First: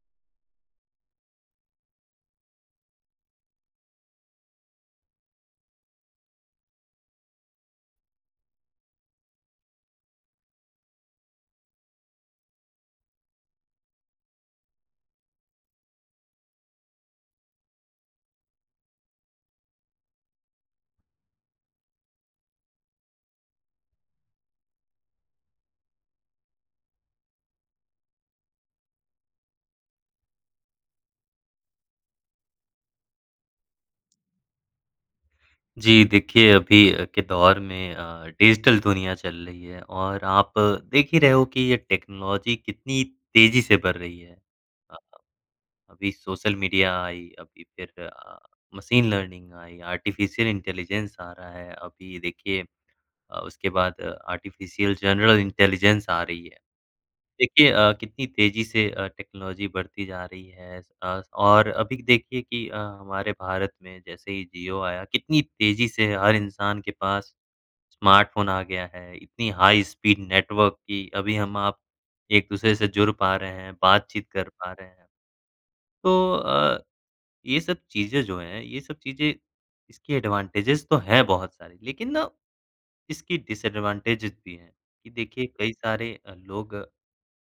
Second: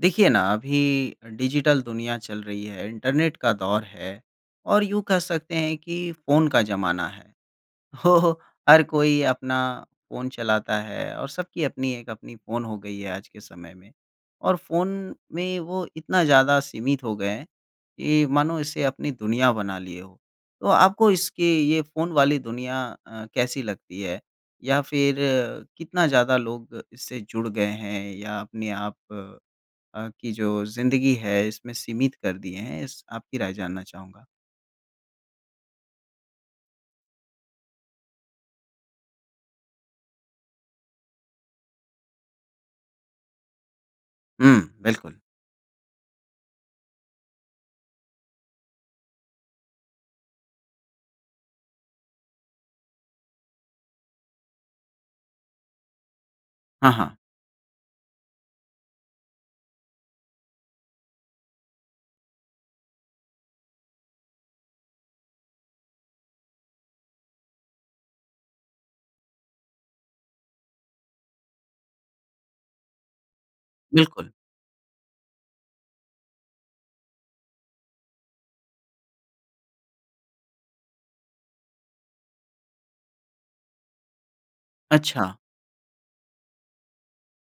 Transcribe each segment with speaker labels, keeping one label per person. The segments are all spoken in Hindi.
Speaker 1: देखिए ना अभी डिजिटल दुनिया चल रही है, इंटरनेट का दौर है और यूँ कह सकते हैं कि फ़ोन का ज़माना है, तो हर कोई अपना फ़ोन चलाता है और सबकी अपनी एक अपनी फ़ोन हो गई है आज के समय में। और फ़ोन में वो इतना ज़्यादा सीमित हो गए हैं, कि मानो इसे अपनी दुनिया बना लिए हो। तो आपको इसकी ये फ़ोन वाली दुनिया अ, कैसी लगती है? या फ़िर अ, कितना ज़्यादा लोग इससे जुड़ गए हैं या अपने आप अ, की जो ज़िंदगी है इसमें सीमित कर दिए हैं? इस आपकी राय जानना चाहूँगा?
Speaker 2: जी, देखिए अभी अ, के दौर में अ, डिजिटल दुनिया चल रही है और आप देख ही रहे हो कि ये टेक्नोलॉजी कितनी तेज़ी से बढ़ रही है।
Speaker 1: हुँ,
Speaker 2: अ
Speaker 1: बिल्कुल।
Speaker 2: अ, अभी सोशल मीडिया आई, अभी फ़िर अ, मशीन लर्निंग आई, आर्टिफिशियल इंटेलिजेंस आ रहा है, अभी देखिए अ, उसके बाद अ, आर्टिफिशियल जनरल इंटेलिजेंस आ रही है।
Speaker 1: हाँ, हाँ।
Speaker 2: देखिए अ, कितनी तेज़ी से अ, टेक्नोलॉजी बढ़ती जा रही है आस-पास और अभी देखिए कि अ, हमारे भारत में जैसे ही जियो आया कितनी तेज़ी से हर इंसान के पास स्मार्टफ़ोन आ गया है, इतनी हाई स्पीड नेटवर्क की अभी हम आप एक-दूसरे से जुड़ पा रहे हैं, बातचीत
Speaker 1: बिल्कुल।
Speaker 2: कर पा रहे हैं। तो अ, ये सब चीज़ें जो हैं, ये सब चीज़ें इसके एडवांटेजस तो है बहुत सारी, लेकिन ना इसकी डिसएडवांटेजस भी है कि
Speaker 1: अच्छा।
Speaker 2: देखिए कई सारे अ, लोग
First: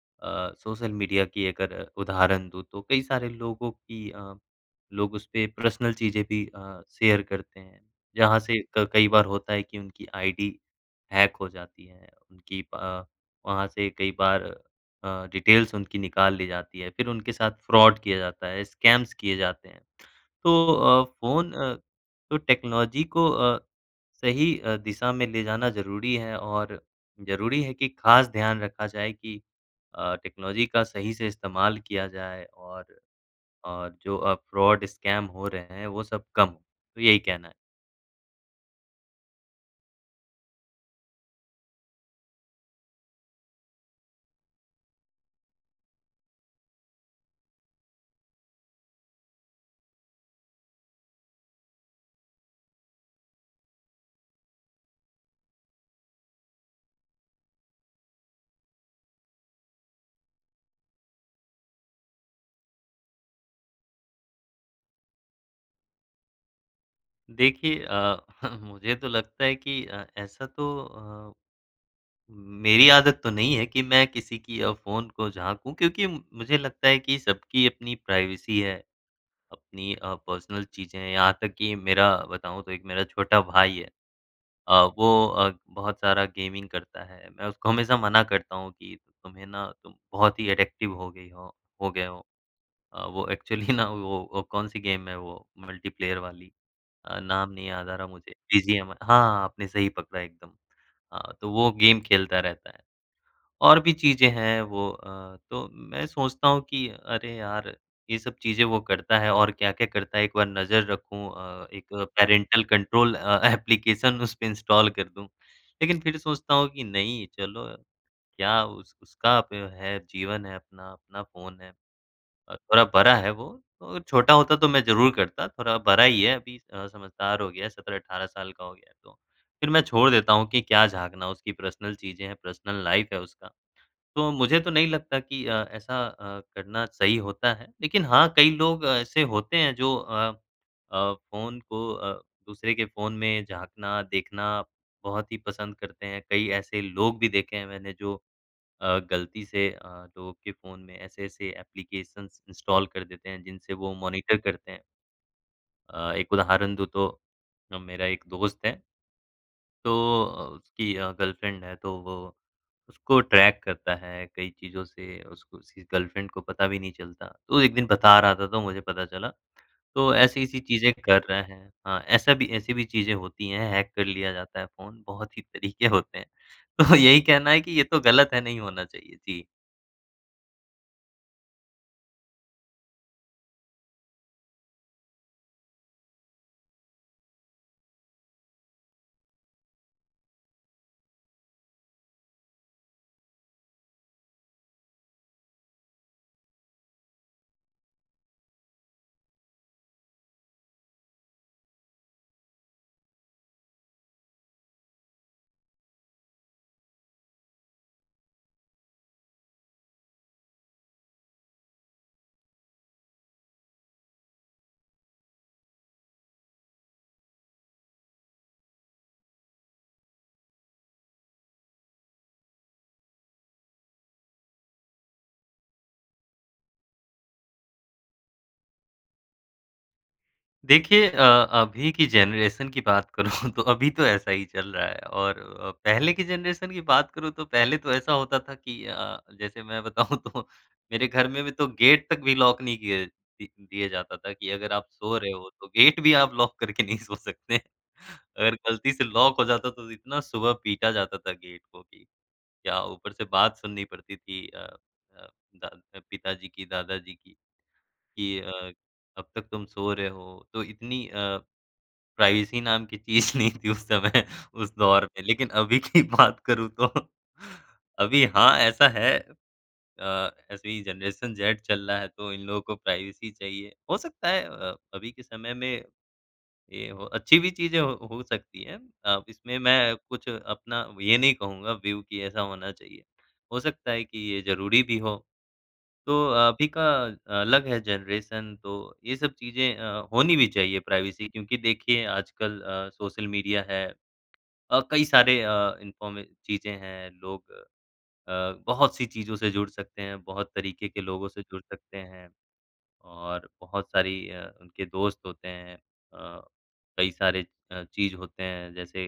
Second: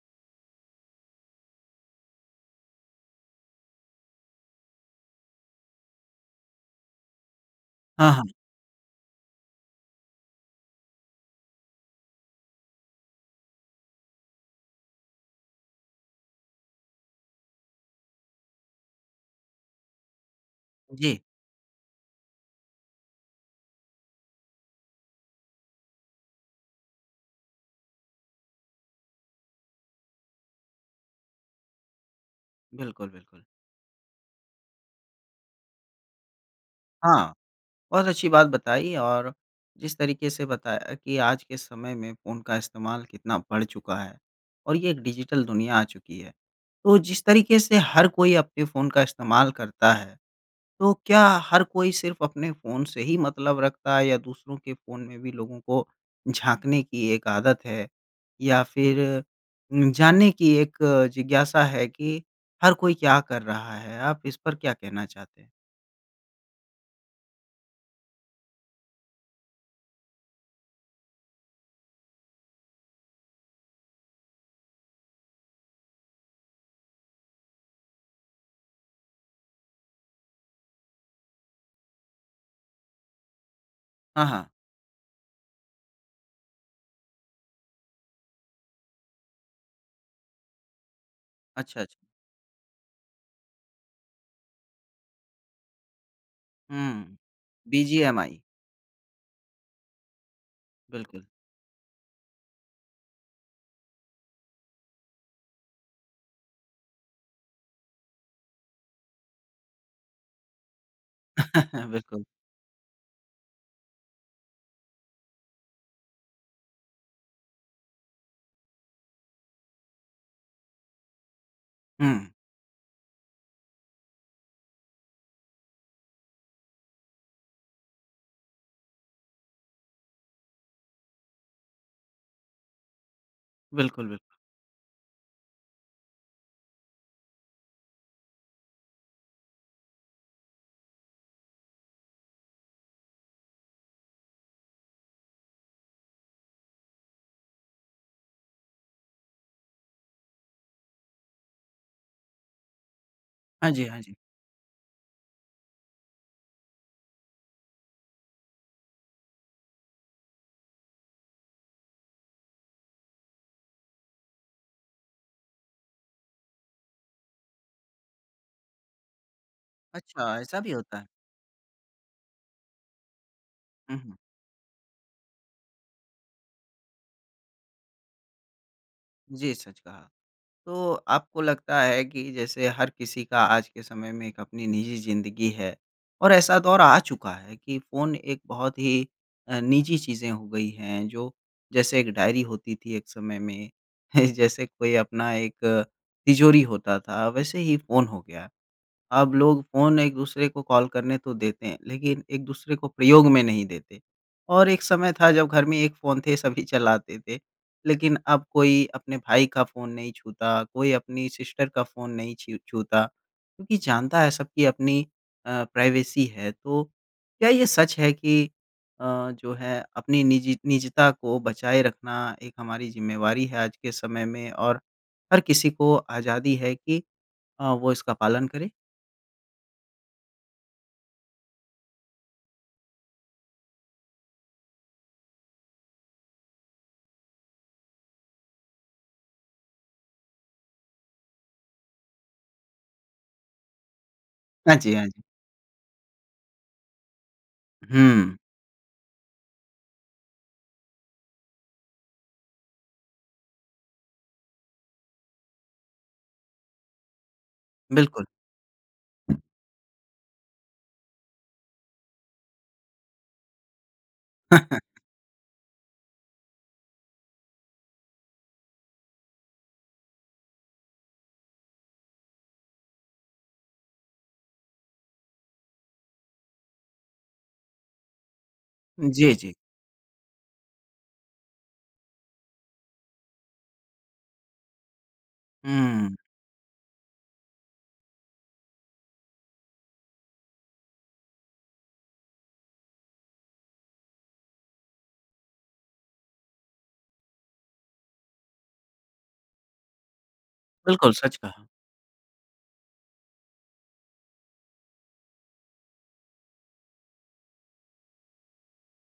Speaker 2: अ, सोशल मीडिया की अगर उदाहरण दूँ तो, कई सारे लोगों की अ, लोग उसपे पर्सनल चीज़ें भी अ, शेयर करते हैं।
Speaker 1: हाँ, हाँ।
Speaker 2: जहाँ से क कई बार होता है कि उनकी आइडी हैक हो जाती है। उनकी अ, वहाँ से कई बार अ, डिटेल्स उनकी निकाल ली जाती है, फ़िर उनके साथ फ्रॉड किया जाता है, स्कैम्स किये जाते हैं। तो अ,
Speaker 1: जी।
Speaker 2: फ़ोन अ, तो टेक्नोलॉजी को अ, सही अ, दिशा में ले जाना ज़रूरी है। और ज़रूरी है कि खास ध्यान रखा जाए कि अ, टेक्नोलॉजी का सही से इस्तेमाल किया जाए। और
Speaker 1: बिल्कुल, बिल्कुल।
Speaker 2: और जो अ, फ्रॉड स्कैम हो रहे हैं, वो सब कम हो। तो यही
Speaker 1: हाँ,
Speaker 2: कहना है।
Speaker 1: बहुत अच्छी बात बताई और जिस तरीके से बताया कि आज के समय में फ़ोन का इस्तेमाल कितना बढ़ चुका है और ये एक डिजिटल दुनिया आ चुकी है, तो जिस तरीके से हर कोई अपने फ़ोन का इस्तेमाल करता है, तो क्या हर कोई सिर्फ़ अपने फ़ोन से ही मतलब रखता है या दूसरों के फ़ोन में भी लोगों को झाँकने की एक आदत है? या फ़िर उम, जानने की एक जिज्ञासा है कि हर कोई क्या कर रहा है? आप इस पर क्या कहना चाहते हैं?
Speaker 2: देखिए अ, मुझे तो लगता है कि अ, ऐसा तो अ, मेरी आदत तो नहीं है कि मैं किसी की अ, फ़ोन को झाँकू, क्योंकि मुझे लगता है कि सबकी अपनी प्राइवेसी है, अपनी अ, पर्सनल चीज़ें हैं यहाँ तक कि मेरा बताऊँ तो 1 मेरा छोटा भाई है
Speaker 1: हाँ, हाँ।
Speaker 2: अ, वो अ, बहुत सारा गेमिंग करता है, मैं उसको हमेशा मना करता हूँ कि तुम्हें ना तुम बहुत ही एडिक्टिव हो गई हो
Speaker 1: अच्छा, अच्छा।
Speaker 2: हो गए हो। अ, वो एक्चुअली ना वो अ, कौन सी गेम है वो मल्टीप्लेयर वाली?
Speaker 1: हुँ,
Speaker 2: अ, नाम नहीं याद आ रहा मुझे
Speaker 1: बीजीएमआई।
Speaker 2: बीजीएम हाँ, आपने सही पकड़ा है एकदम
Speaker 1: बिल्कुल।
Speaker 2: अ, तो वो गेम खेलता रहता है। और भी चीज़ें हैं, वो अ, तो मैं सोचता हूँ कि अरे यार! ये सब चीज़ें वो करता है और क्या-क्या करता है एक बार नज़र रखूँ अ, एक
Speaker 1: बिल्कुल।
Speaker 2: पैरेंटल कंट्रोल अ, ऐप्लिकेशन उसपे इंस्टॉल कर दूँ। लेकिन फिर सोचता हूँ कि नहीं, चलो, क्या उस उसका ब है, जीवन है अपना, अपना फ़ोन है।
Speaker 1: हुँ।
Speaker 2: अ, थोड़ा बड़ा है, वो और छोटा होता तो मैं ज़रूर करता, थोड़ा बड़ा ही है अभी अ, समझदार हो गया है 17-18 साल का हो गया है, तो फिर मैं छोड़ देता हूँ कि क्या झाँकना, उसकी पर्सनल चीज़ें हैं, पर्सनल लाइफ है उसका,
Speaker 1: बिल्कुल, बिल्कुल।
Speaker 2: तो मुझे तो नहीं लगता कि अ, ऐसा अ, करना सही होता है, लेकिन हाँ, कई लोग ऐसे होते हैं जो अ अ, फ़ोन को अ, दूसरे के फ़ोन में झाँकना, देखना बहुत ही पसंद करते हैं। कई ऐसे लोग भी देखे हैं मैंने जो अ, ग़लती से अ, लोगों के फ़ोन में ऐसे-ऐसे ऐप्लिकेशंस इंस्टॉल कर देते हैं
Speaker 1: हाँ
Speaker 2: जिनसे
Speaker 1: जी,
Speaker 2: वो
Speaker 1: हाँ जी।
Speaker 2: मॉनिटर करते हैं। अ, एक उदाहरण दूँ तो ना मेरा एक दोस्त है तो अ, उसकी अ, गर्लफ्रेंड है, तो वो उसको ट्रैक करता है कई चीज़ों से, उसको उसकी गर्लफ्रेंड को पता भी नहीं चलता। तो एक दिन बता रहा था तो मुझे पता चला, तो
Speaker 1: अच्छा, ऐसा
Speaker 2: ऐसी-ऐसी
Speaker 1: भी
Speaker 2: चीज़ें
Speaker 1: होता है।
Speaker 2: कर रहा है। हाँ, ऐसा भी ऐसी भी चीज़ें होती हैं, हैक
Speaker 1: हुँ,
Speaker 2: कर
Speaker 1: हुँ।
Speaker 2: लिया जाता है फ़ोन बहुत ही तरीके होते हैं, तो यही कहना है कि ये तो गलत है, नहीं होना चाहिए। जी।
Speaker 1: जी, सच कहा। तो आपको लगता है कि जैसे हर किसी का आज के समय में एक अपनी निजी ज़िंदगी है और ऐसा दौर आ चुका है कि फ़ोन एक बहुत ही अ, निजी चीज़ें हो गई हैं, जो जैसे एक डायरी होती थी एक समय में, जैसे कोई अपना एक तिजोरी होता था, वैसे ही फ़ोन हो गया। अब लोग फ़ोन एक-दूसरे को कॉल करने तो देते हैं, लेकिन एक-दूसरे को प्रयोग में नहीं देते और एक समय था जब घर में एक फ़ोन थे, सभी चलाते थे। लेकिन अब कोई अपने भाई का फ़ोन नहीं छूता, कोई अपनी सिस्टर का फ़ोन नहीं छीर छूता क्योंकि जानता है सब की अपनी अ, प्राइवेसी है, तो क्या ये सच है कि अ, जो है अपनी निजी निजता को बचाए रखना एक हमारी जिम्मेवारी है आज के समय में और हर किसी को आज़ादी है कि अ, वो इसका पालन करें?
Speaker 2: देखिए अ, अभी की जनरेशन की बात करूँ तो अभी तो ऐसा ही चल रहा है और अ, पहले की जनरेशन की बात करूँ तो पहले तो ऐसा होता था कि अ, जैसे मैं बताऊँ तो मेरे घर में भी तो गेट तक भी लॉक नहीं किया दि दिया जाता था कि अगर
Speaker 1: हाँ
Speaker 2: आप
Speaker 1: जी, हाँ
Speaker 2: सो
Speaker 1: जी।
Speaker 2: रहे हो तो गेट भी आप लॉक करके नहीं सो सकते।
Speaker 1: उ हुँ।
Speaker 2: अगर गलती से लॉक हो जाता था, तो इतना सुबह पीटा जाता था गेट को कि क्या ऊपर से बात सुननी पड़ती थी अ अ, दा अ, पिताजी की, दादाजी की,
Speaker 1: बिल्कुल।
Speaker 2: कि अ, "अब तक तुम सो रहे हो?" तो इतनी अ, प्राइवेसी नाम की चीज़ नहीं थी उस समय, उस दौर में। लेकिन अभी की बात करूँ तो अभी हाँ, ऐसा है अ, ऐसी जनरेशन जेड चल रहा है, तो इन लोगों को प्राइवेसी चाहिए। हो सकता है अ, अभी के समय में, ये हो अच्छी भी चीज़ है, हो हो सकती हैं अ,
Speaker 1: जी, जी।
Speaker 2: इसमें मैं कुछ अपना ये नहीं कहूँगा व्यू कि ऐसा होना चाहिए, हो सकता है कि ये ज़रूरी भी हो। तो
Speaker 1: हुँ।
Speaker 2: अभी का अलग है जनरेशन तो ये सब चीज़ें अ, होनी भी चाहिए प्राइवेसी क्योंकि देखिए, आजकल अ, सोशल मीडिया है और कई सारे अ, इन्फॉर्म चीज़ें हैं, लोग अ, बहुत-सी चीज़ों से जुड़ सकते हैं, बहुत तरीके के
Speaker 1: बिल्कुल,
Speaker 2: लोगों
Speaker 1: सच
Speaker 2: से जुड़
Speaker 1: कहा।
Speaker 2: सकते हैं। और बहुत सारी अ, उनके दोस्त होते हैं अ, कई सारे अ, चीज़ होते हैं जैसे,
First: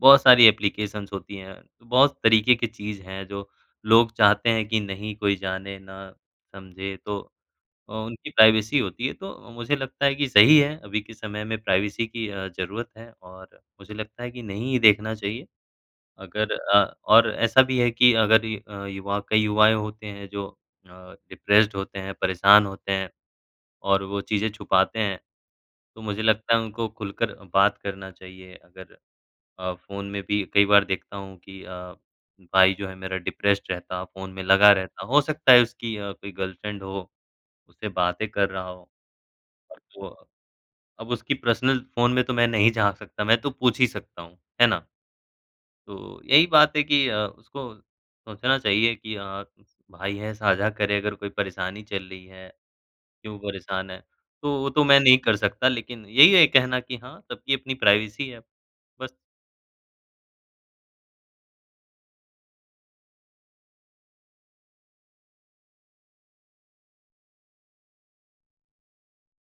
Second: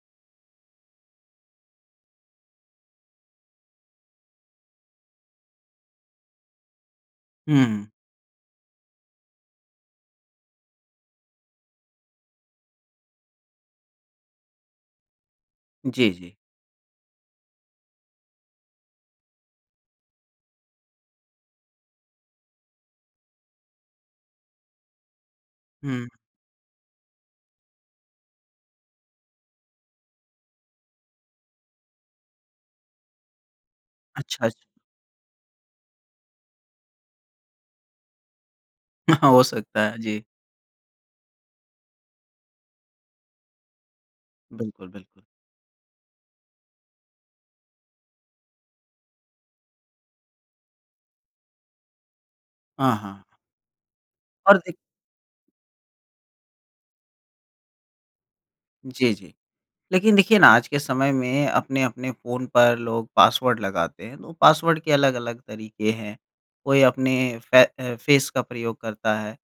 Speaker 2: बहुत सारी एप्लिकेशन्स होती हैं, तो बहुत तरीके की चीज़ है जो लोग चाहते हैं कि नहीं कोई जाने, ना समझे तो
Speaker 1: हुँ, हुँ।
Speaker 2: अ, उनकी प्राइवेसी होती है। तो मुझे लगता है कि सही है अभी के समय में प्राइवेसी की अ, ज़रूरत है और मुझे लगता है कि नहीं ही देखना चाहिए,
Speaker 1: जी, जी।
Speaker 2: अगर अ, और ऐसा भी है कि अगर ये अ, युवा कई युवाएँ होते हैं जो अ, डिप्रेस्ड होते हैं, परेशान होते हैं और वो चीज़ें छुपाते हैं, तो
Speaker 1: हुँ।
Speaker 2: मुझे लगता है उनको खुलकर अ, बात करना चाहिए। अगर अ, फ़ोन में भी कई बार देखता हूँ कि अ, भाई जो है मेरा डिप्रेस्ड रहता, फ़ोन में
Speaker 1: अच्छा,
Speaker 2: लगा
Speaker 1: अच्छा।
Speaker 2: रहता, हो सकता है उसकी अ, कोई गर्लफ्रेंड हो, उससे बातें कर रहा हो।
Speaker 1: हाँ, हो
Speaker 2: अब
Speaker 1: सकता है,
Speaker 2: वो
Speaker 1: जी।
Speaker 2: अब उसकी पर्सनल फ़ोन में तो मैं नहीं झाँक सकता, मैं तो पूछ ही सकता हूँ, है ना?
Speaker 1: बिल्कुल, बिल्कुल।
Speaker 2: तो, यही बात है कि अ, उसको सोचना चाहिए कि अ, भाई है, साझा करे, अगर कोई परेशानी चल रही है,
Speaker 1: हाँ, हाँ।
Speaker 2: क्यों परेशान है,
Speaker 1: और
Speaker 2: तो वो
Speaker 1: देख
Speaker 2: तो मैं नहीं कर सकता लेकिन यही है कहना कि हाँ, सबकी अपनी प्राइवेसी है।
Speaker 1: जी,
Speaker 2: बस
Speaker 1: जी। लेकिन देखिए ना, आज के समय में अपने-अपने फ़ोन पर लोग पासवर्ड लगाते हैं, तो पासवर्ड के अलग-अलग तरीके हैं। कोई अपने फै अ, फ़ेस का प्रयोग करता है,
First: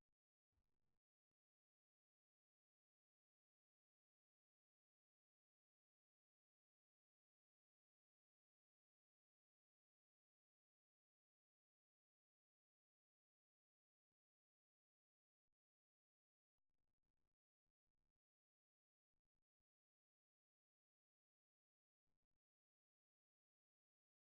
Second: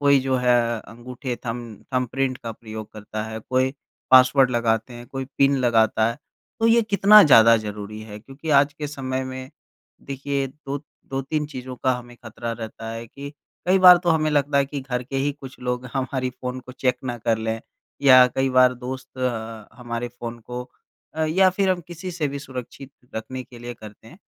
Speaker 1: कोई जो है अंगूठे थंब थंबप्रिंट का प्रयोग करता है, कोई पासवर्ड लगाते हैं, कोई पिन लगाता है। तो ये कितना ज़्यादा ज़रूरी है क्योंकि आज के समय में देखिए, दो 2-3 चीज़ों का हमें खतरा रहता है कि कई बार तो हमें लगता है कि घर के ही कुछ लोग हमारी फ़ोन को चेक ना कर लें या कई बार दोस्त अ, हमारे फ़ोन को अ, या फिर हम किसी से भी सुरक्षित रखने के लिए करते हैं,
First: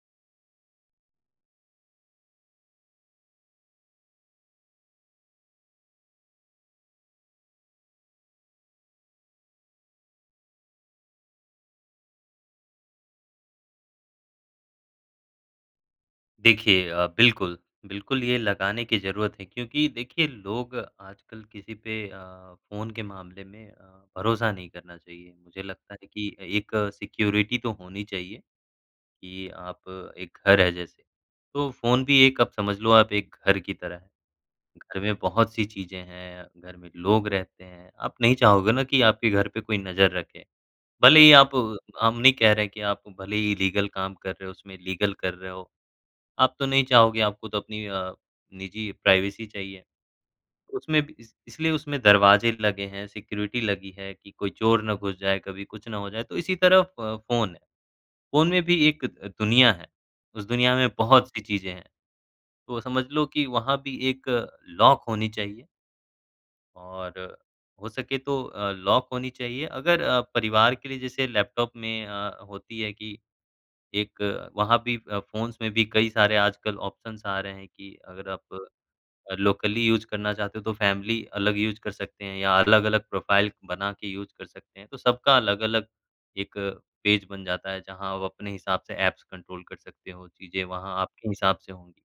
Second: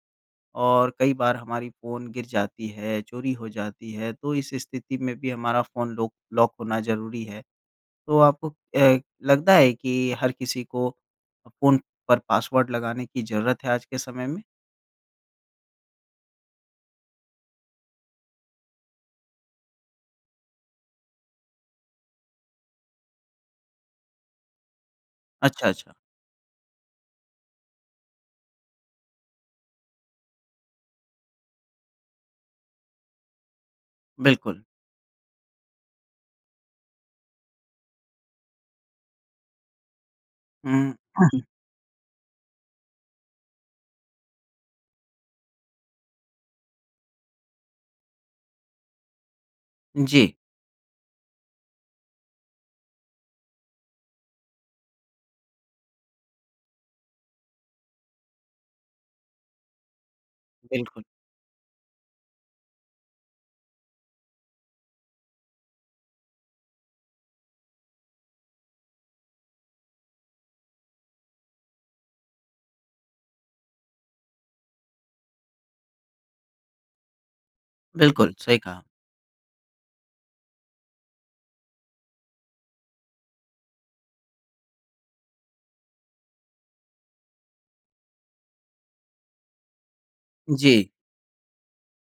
Speaker 1: और कई बार हमारी फ़ोन गिर जाती है, चोरी हो जाती है। तो इस स्थिति में भी हमारा फ़ोन लॉक लॉक होना ज़रूरी है, तो आपको अ, लगता है कि हर किसी को अ, फ़ोन पर पासवर्ड लगाने की ज़रूरत है आज के समय में?
Speaker 2: देखिए अ, बिल्कुल, बिल्कुल ये लगाने की ज़रूरत है क्योंकि देखिए लोग आजकल किसी पे अ, फ़ोन के मामले में अ, भरोसा नहीं करना चाहिए, मुझे
Speaker 1: अच्छा, अच्छा।
Speaker 2: लगता है कि अ, एक सिक्योरिटी तो होनी चाहिए। कि आप एक घर है जैसे, तो फ़ोन भी एक आप समझ लो आप एक घर की तरह है,
Speaker 1: बिल्कुल।
Speaker 2: घर में बहुत-सी चीज़ें हैं, घर में लोग रहते हैं, आप नहीं चाहोगे ना कि आपके घर पे कोई नज़र रखे।
Speaker 1: हुँ।
Speaker 2: भले ही आप हम नहीं कह रहे हैं कि आप भले ही लीगल काम कर रहे हो, उसमें लीगल कर रहे हो, आप तो नहीं चाहोगे, आपको तो अपनी अ, निजी प्राइवेसी चाहिए।
Speaker 1: जी।
Speaker 2: उसमें भी इस इसलिए उसमे दरवाजे लगे हैं, सिक्योरिटी लगी है कि कोई चोर ना घुस जाए, कभी कुछ ना हो जाए, तो इसी तरह फ़ फ़ोन है, फ़ोन में भी एक द दुनिया है, उस दुनिया में
Speaker 1: बिल्कुल।
Speaker 2: बहुत-सी चीज़ें हैं। तो समझ लो कि वहाँ भी एक लॉक होनी चाहिए। और हो सके तो अ, लॉक होनी चाहिए, अगर अ, परिवार के लिए जैसे लैपटॉप में अ, होती है कि, एक वहाँ भी अ, फ़ोन्स में भी कई सारे आजकल ऑप्शन्स आ रहे हैं, कि अगर
Speaker 1: बिल्कुल,
Speaker 2: आप
Speaker 1: सही कहा।
Speaker 2: अ, लोकली यूज़ करना चाहते हो, तो फैमिली अलग यूज़ कर सकते हैं, या अलग-अलग प्रोफाइल बना के यूज़ कर सकते हैं। तो सबका अलग-अलग एक पेज बन जाता है, जहाँ आप अपने हिसाब से ऐप्स कंट्रोल कर सकते हो, चीजें
Speaker 1: जी।
Speaker 2: वहाँ आपके हिसाब से होंगी।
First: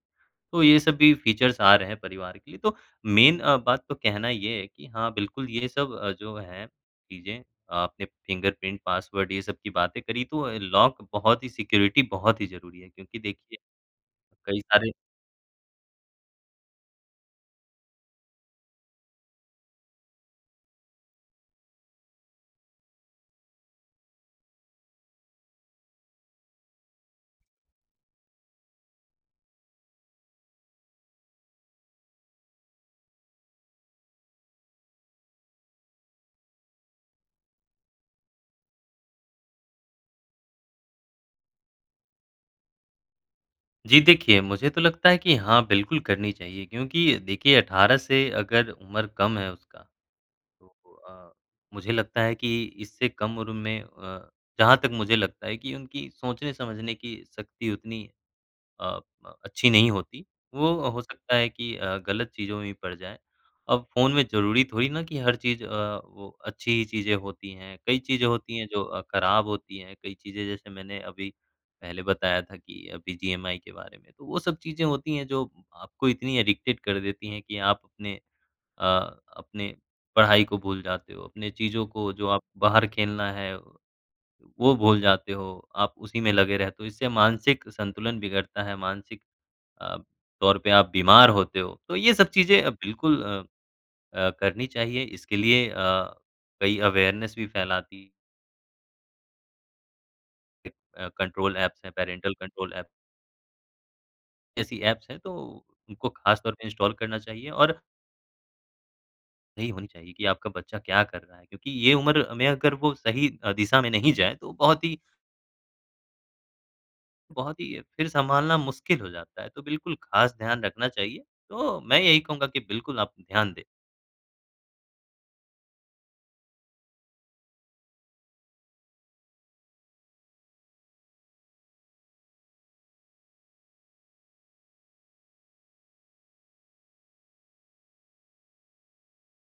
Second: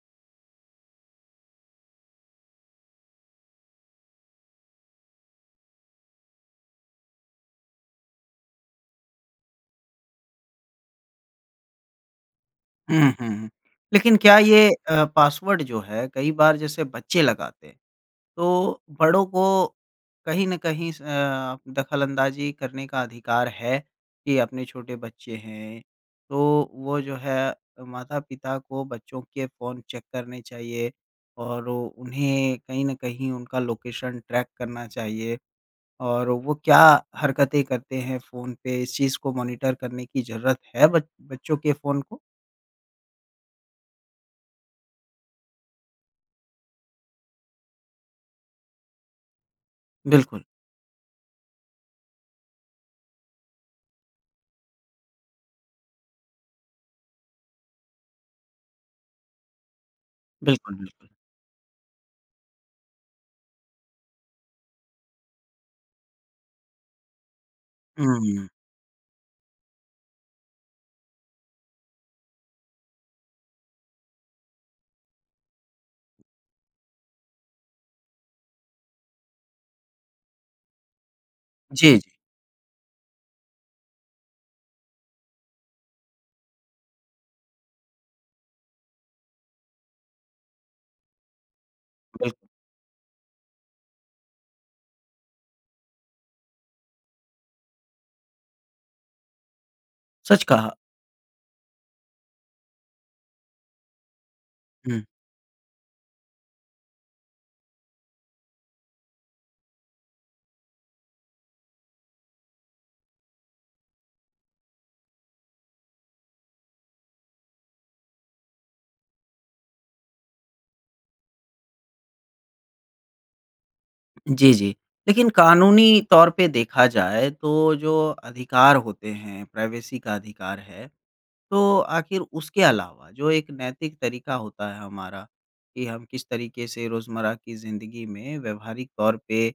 Speaker 2: तो ये सब भी फीचर्स आ रहे हैं परिवार के लिए, तो मेन अ, बात तो कहना ये है कि हाँ, बिल्कुल ये सब अ, जो हैं चीजें, आपने फिंगरप्रिंट, पासवर्ड ये सब की बातें करी तो ल लॉक बहुत ही सिक्योरिटी बहुत ही ज़रूरी है। क्योंकि
Speaker 1: हुँ।
Speaker 2: देखिए,
Speaker 1: लेकिन क्या
Speaker 2: कई
Speaker 1: ये
Speaker 2: सारे
Speaker 1: अ, पासवर्ड जो है, कई बार जैसे बच्चे लगाते हैं, तो बड़ों को कहीं न कहीं स अ, दखलअंदाज़ी करने का अधिकार है, कि अपने छोटे बच्चे हैं, तो वो जो है माता-पिता को बच्चों के फ़ोन चेक करने चाहिए और उन्हें कहीं न कहीं उनका लोकेशन ट्रैक करना चाहिए। और वो क्या हरकतें करते हैं फ़ोन पे, इस चीज़ को मॉनिटर करने की ज़रूरत है बच बच्चों के फ़ोन को?
Speaker 2: जी, देखिए, मुझे तो लगता है कि हाँ, बिल्कुल करनी चाहिए क्योंकि देखिए 18 से अगर उम्र कम है उसका,
Speaker 1: बिल्कुल।
Speaker 2: तो अ, मुझे लगता है कि इससे कम उम्र में अ, जहाँ तक मुझे लगता है कि उनकी सोचने-समझने की शक्ति उतनी अ अ, अच्छी नहीं होती, वो
Speaker 1: बिल्कुल,
Speaker 2: हो
Speaker 1: बिल्कुल।
Speaker 2: सकता है कि अ, गलत चीज़ों में भी पड़ जाएँ। अब फ़ोन में ज़रूरी थोड़ी ना कि हर चीज़ अ, वो अच्छी ही चीजें होती हैं, कई
Speaker 1: हुँ,
Speaker 2: चीजें
Speaker 1: हुँ।
Speaker 2: होती हैं जो अ, खराब होती हैं। कई चीज़ें जैसे मैंने अभी पहले बताया था कि अभी बीजीएमआई के बारे में, तो वो सब चीज़ें होती है जो आपको इतनी एडिक्टेड कर देती है कि आप अपने अ, अपने पढ़ाई को भूल जाते हो, अपने चीज़ों
Speaker 1: जी, जी।
Speaker 2: को जो आप बाहर खेलना है, वो भूल जाते हो, आप उसी में लगे रहते हो इससे मानसिक संतुलन बिगड़ता है, मानसिक अ, तौर पे आप बीमार होते हो। तो ये सब
Speaker 1: बिल
Speaker 2: चीज़ें बिल्कुल अ अ, करनी चाहिए। इसके लिए अ, कई अवेयरनेस भी फैलाती।
Speaker 1: सच कहा।
Speaker 2: अ, कंट्रोल ऐप्स हैं, पैरेंटल कंट्रोल ऐप। ऐसी
Speaker 1: हुँ।
Speaker 2: ऐप्स हैं, तो उनको खास तौर पे इंस्टॉल करना चाहिए और यही होनी चाहिए कि आपका बच्चा क्या कर रहा है, क्योंकि ये उम्र में अगर वो सही अ, दिशा में नहीं जाए, तो बहुत ही बहुत ही, फिर सँभालना मुश्किल हो जाता है, तो बिल्कुल खास ध्यान रखना चाहिए, तो मैं यही कहूँगा कि बिल्कुल आप ध्यान दें।
Speaker 1: जी, जी, लेकिन कानूनी तौर पे देखा जाए, तो जो अधिकार होते हैं, प्राइवेसी का अधिकार है, तो आखिर उसके अलावा जो एक नैतिक तरीका होता है हमारा कि हम किस तरीके से रोज़मर्रा की ज़िंदगी में व्यावहारिक तौर पे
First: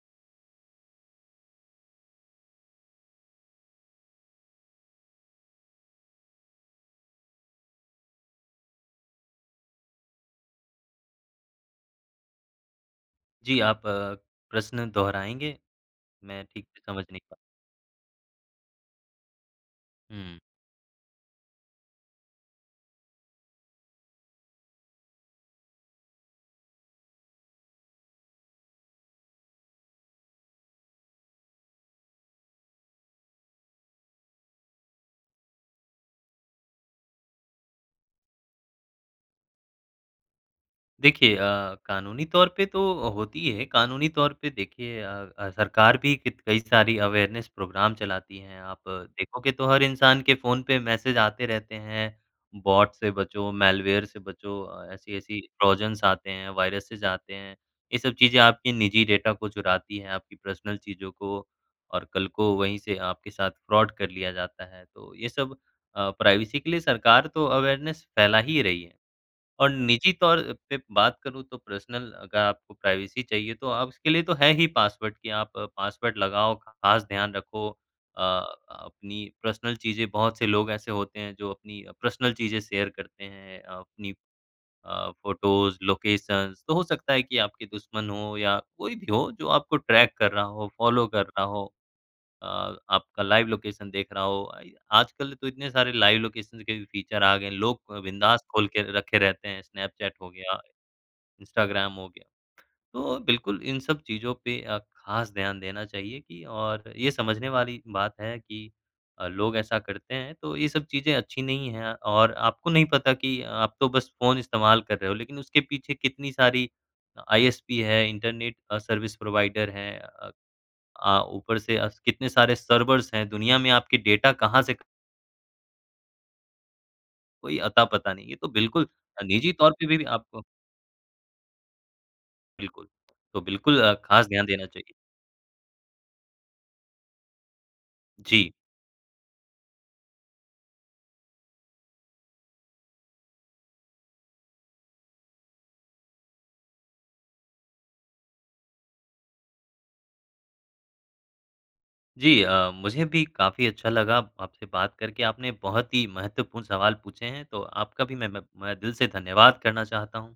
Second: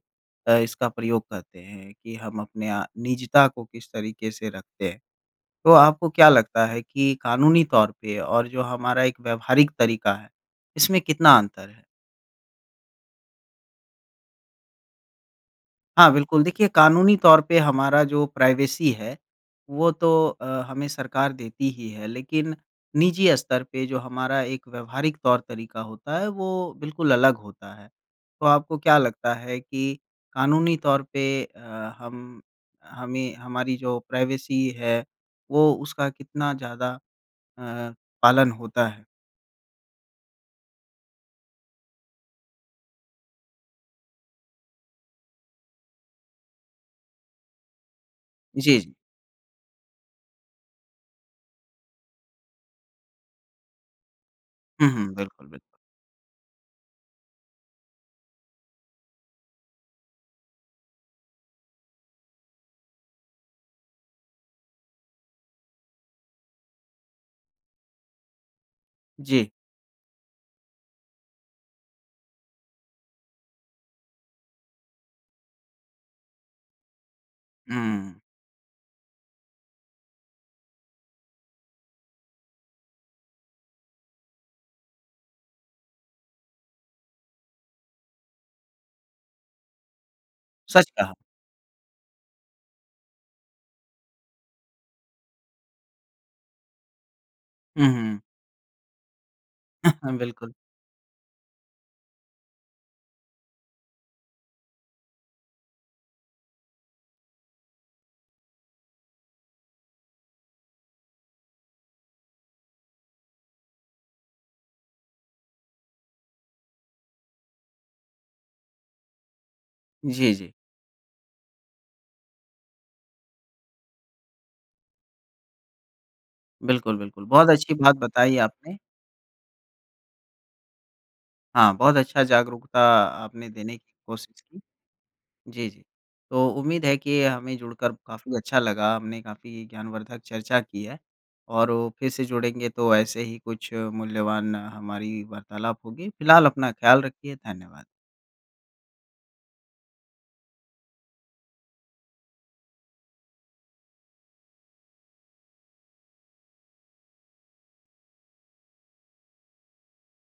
Speaker 1: अ, इसका प्रयोग करते हैं, कि हम अपने निजता को किस तरीके से रखते हैं, तो आपको क्या लगता है कि कानूनी तौर पे और जो हमारा एक व्यावहारिक तरीका है, इसमें कितना अंतर है?
Speaker 2: जी, आप प्रश्न दोहराएँगे?
Speaker 1: हाँ, बिल्कुल,
Speaker 2: मैं ठीक
Speaker 1: देखिए
Speaker 2: से समझ
Speaker 1: कानूनी
Speaker 2: नहीं पा
Speaker 1: तौर पे हमारा जो प्राइवेसी है, वो तो
Speaker 2: हुँ।
Speaker 1: अ, हमें सरकार देती ही है, लेकिन निजी स्तर पे जो हमारा एक व्यावहारिक तौर-तरीका होता है, वो बिल्कुल अलग होता है। तो आपको क्या लगता है कि कानूनी तौर पे अ, हम हमें हमारी जो प्राइवेसी है, वो उसका कितना ज़्यादा अ, पालन होता है?
Speaker 2: देखिए अ, कानूनी तौर पे तो अ, होती ही है, कानूनी तौर पे देखिए अ अ, सरकार भी कित कई सारी अवेयरनेस प्रोग्राम चलाती हैं,
Speaker 1: जी,
Speaker 2: आप
Speaker 1: जी।
Speaker 2: देखोगे तो हर इंसान के फ़ोन पे मैसेज आते रहते हैं। बॉट से बचो, मैलवेयर से बचो अ,
Speaker 1: उहुँ,
Speaker 2: ऐसी-ऐसी
Speaker 1: बिल्कुल, बिल्कुल।
Speaker 2: ट्रोजन्स आते हैं, वायरसेज़ आते हैं, ये सब चीज़ें आपकी निजी डेटा को चुराती हैं, आपकी पर्सनल चीज़ों को और कल को वहीं से आपके साथ फ्रॉड कर लिया जाता है। तो ये सब अ, प्राइवेसी के लिए सरकार तो अवेयरनेस फैला ही रही है
Speaker 1: जी।
Speaker 2: और निजी तौर पे बात करूँ तो पर्सनल अगर आपको प्राइवेसी चाहिए, तो अब उसके लिए तो है ही पासवर्ड कि आप पासवर्ड लगाओ, खास ध्यान रखो।
Speaker 1: हुँ।
Speaker 2: अ, अपनी पर्सनल चीज़ें बहुत से लोग ऐसे होते हैं जो अपनी अ, पर्सनल चीज़ें शेयर करते हैं, अपनी अ, फ़ोटोज़, लोकेशन्स तो हो सकता है कि आपके दुश्मन हों या कोई भी हो, जो आपको ट्रैक कर रहा हो,
Speaker 1: सच
Speaker 2: फ़ॉलो
Speaker 1: कहा।
Speaker 2: कर रहा हो अ, आपका लाइव लोकेशन देख रहा हो, आई आजकल तो इतने सारे लाइव लोकेशन के भी फीचर आ गए हैं,
Speaker 1: हुँ,
Speaker 2: लोग अ,
Speaker 1: हुँ।
Speaker 2: बिंदास खोल के रखे रहते हैं। स्नैपचैट हो
Speaker 1: बिल्कुल।
Speaker 2: गया, इंस्टाग्राम हो गया, तो बिल्कुल इन सब चीज़ों पे अ, खास ध्यान देना चाहिए कि और ये समझने वाली बात है कि अ, लोग ऐसा करते हैं तो ये सब चीज़ें अच्छी नहीं हैं और आपको नहीं पता कि आप तो बस फ़ोन इस्तेमाल कर रहे हो लेकिन उसके पीछे कितनी सारी अ, आईएसपी है, इंटरनेट अ, सर्विस प्रोवाइडर हैं। अ
Speaker 1: जी, जी।
Speaker 2: अ, ऊपर से अ, कितने सारे सर्वर्स हैं, दुनिया में आपकी डेटा कहाँ से
Speaker 1: बिल्कुल, बिल्कुल, बहुत
Speaker 2: कोई
Speaker 1: अच्छी
Speaker 2: अता
Speaker 1: बात
Speaker 2: पता नहीं है। ये
Speaker 1: बताई
Speaker 2: तो
Speaker 1: आपने।
Speaker 2: बिल्कुल अ, निजी तौर पे भी आपको
Speaker 1: हाँ, बहुत अच्छा जागरूकता
Speaker 2: बिल्कुल। तो
Speaker 1: आपने देने
Speaker 2: बिल्कुल
Speaker 1: की
Speaker 2: अ, खास
Speaker 1: कोशिश
Speaker 2: ध्यान
Speaker 1: की।
Speaker 2: देना चाहिए।
Speaker 1: जी, जी, तो उम्मीद है कि हमें जुड़कर काफ़ी
Speaker 2: जी।
Speaker 1: अच्छा लगा, हमने काफ़ी ज्ञानवर्धक चर्चा की है और वो फिर से जुड़ेंगे तो ऐसे ही कुछ मूल्यवान हमारी वार्तालाप होगी, फिलहाल अपना ख़याल रखिए, धन्यवाद।
Speaker 2: जी अ, मुझे भी काफ़ी अच्छा लगा आपसे बात करके। आपने बहुत ही महत्वपूर्ण सवाल पूछे हैं, तो आपका भी मैं म मैं दिल से धन्यवाद करना चाहता हूँ।